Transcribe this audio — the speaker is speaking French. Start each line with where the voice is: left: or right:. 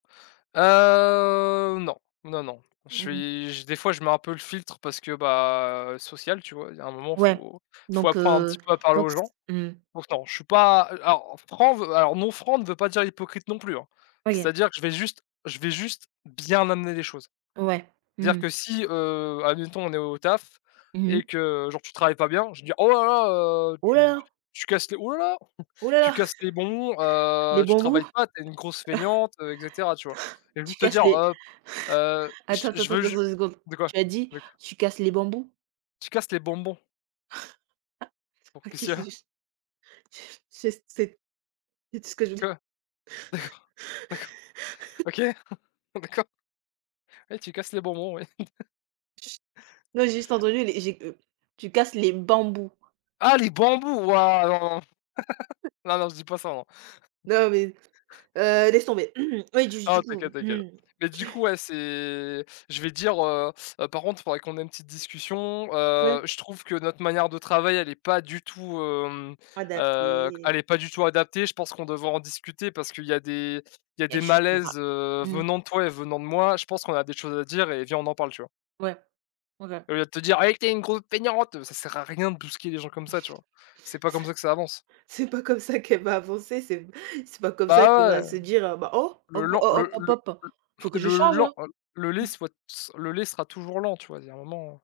left: Heu, non, non, non. Je
right: Mmh.
left: suis je des fois, je mets un peu le filtre parce que, bah, social, tu vois, il y a un moment
right: Ouais,
left: faut faut
right: donc,
left: apprendre un petit
right: heu,
left: peu à parler
right: donc
left: aux gens.
right: s mmh.
left: Pourtant je suis pas, heu, a alors franc alors non franc ne veut pas dire hypocrite non plus hein,
right: OK.
left: c'est-à-dire que je vais juste je vais juste bien amener les choses.
right: Ouais, mmh
left: Dire
right: mh.
left: que si, heu, admettons on est au taf
right: Mmh mh.
left: et que, genre, tu travailles pas bien, je vais dire: «Oh là là, heu,
right: Oh là
left: tu
right: là!
left: tu casses les oh là là,
right: Oh là
left: tu
right: là,
left: casses les bonbons,
right: les
left: heu, tu
right: bambous?
left: travailles pas, tu es une grosse feignante, heu» et cetera, tu vois? Et
right: Tu
left: juste te
right: casses
left: dire:
right: les
left: «Hop, heu,
right: attends, temps,
left: je
right: temps,
left: veux
right: temps, temps,
left: jus»,
right: 2 secondes,
left: de quoi,
right: tu as dit:
left: de quoi?
right: «Tu casses les bambous»?
left: Tu casses les bonbons. Pour, qu'est-ce
right: OK,
left: s’il y
right: c'est
left: a?
right: juste c'est juste c'est c'est c'est tout ce que je voulais.
left: Quoi? D'accord, d'accord, OK, d'accord. Ouais, tu casses les bonbons, ouais.
right: Ch non j'ai juste entendu, les j'ai, heu, tu casses les bambous.
left: Ah les bambous wouah, non, non, non, non je dis pas ça non.
right: Non mais, heu, laisse tomber. Oui, duj
left: Non
right: du
left: t’inquiète,
right: coup
left: t’inquiète. Mais du
right: tu
left: coup, ouais, c'est je vais dire: «Heu heu, par contre, faudrait qu'on ait une petite discussion, heu,
right: Ouais.
left: je trouve que notre manière de travail, elle est pas du tout, hem, heu, elle
right: Adapter.
left: est pas du tout adaptée, je pense qu'on devrait en discuter parce qu'il y a des il y a
right: Il y a
left: des
right: des choses qu'on
left: malaises,
right: aura
left: heu,
right: mmh.
left: venant de toi et venant de moi, je pense qu'on a des choses à dire et viens, on en parle». Tu vois?
right: Ouais, OK.
left: Au lieu de te dire: «Ouais, tu es une grosse feignante!» Ça sert à rien de brusquer les gens comme ça, tu vois? C'est pas comme ça que ça avance.
right: C'est pas comme ça qu'elle va avancer. C'est p c'est pas comme ça qu'elle
left: Bah
right: va
left: ouais,
right: se dire: «Bah oh,
left: le
right: hop,
left: lent
right: ho
left: le
right: hop,
left: le
right: hop,
left: le
right: faut que je
left: le
right: change,
left: lent
right: hein».
left: le lait
right: Mmh.
left: soit s le lait sera toujours lent tu vois, il y a un moment.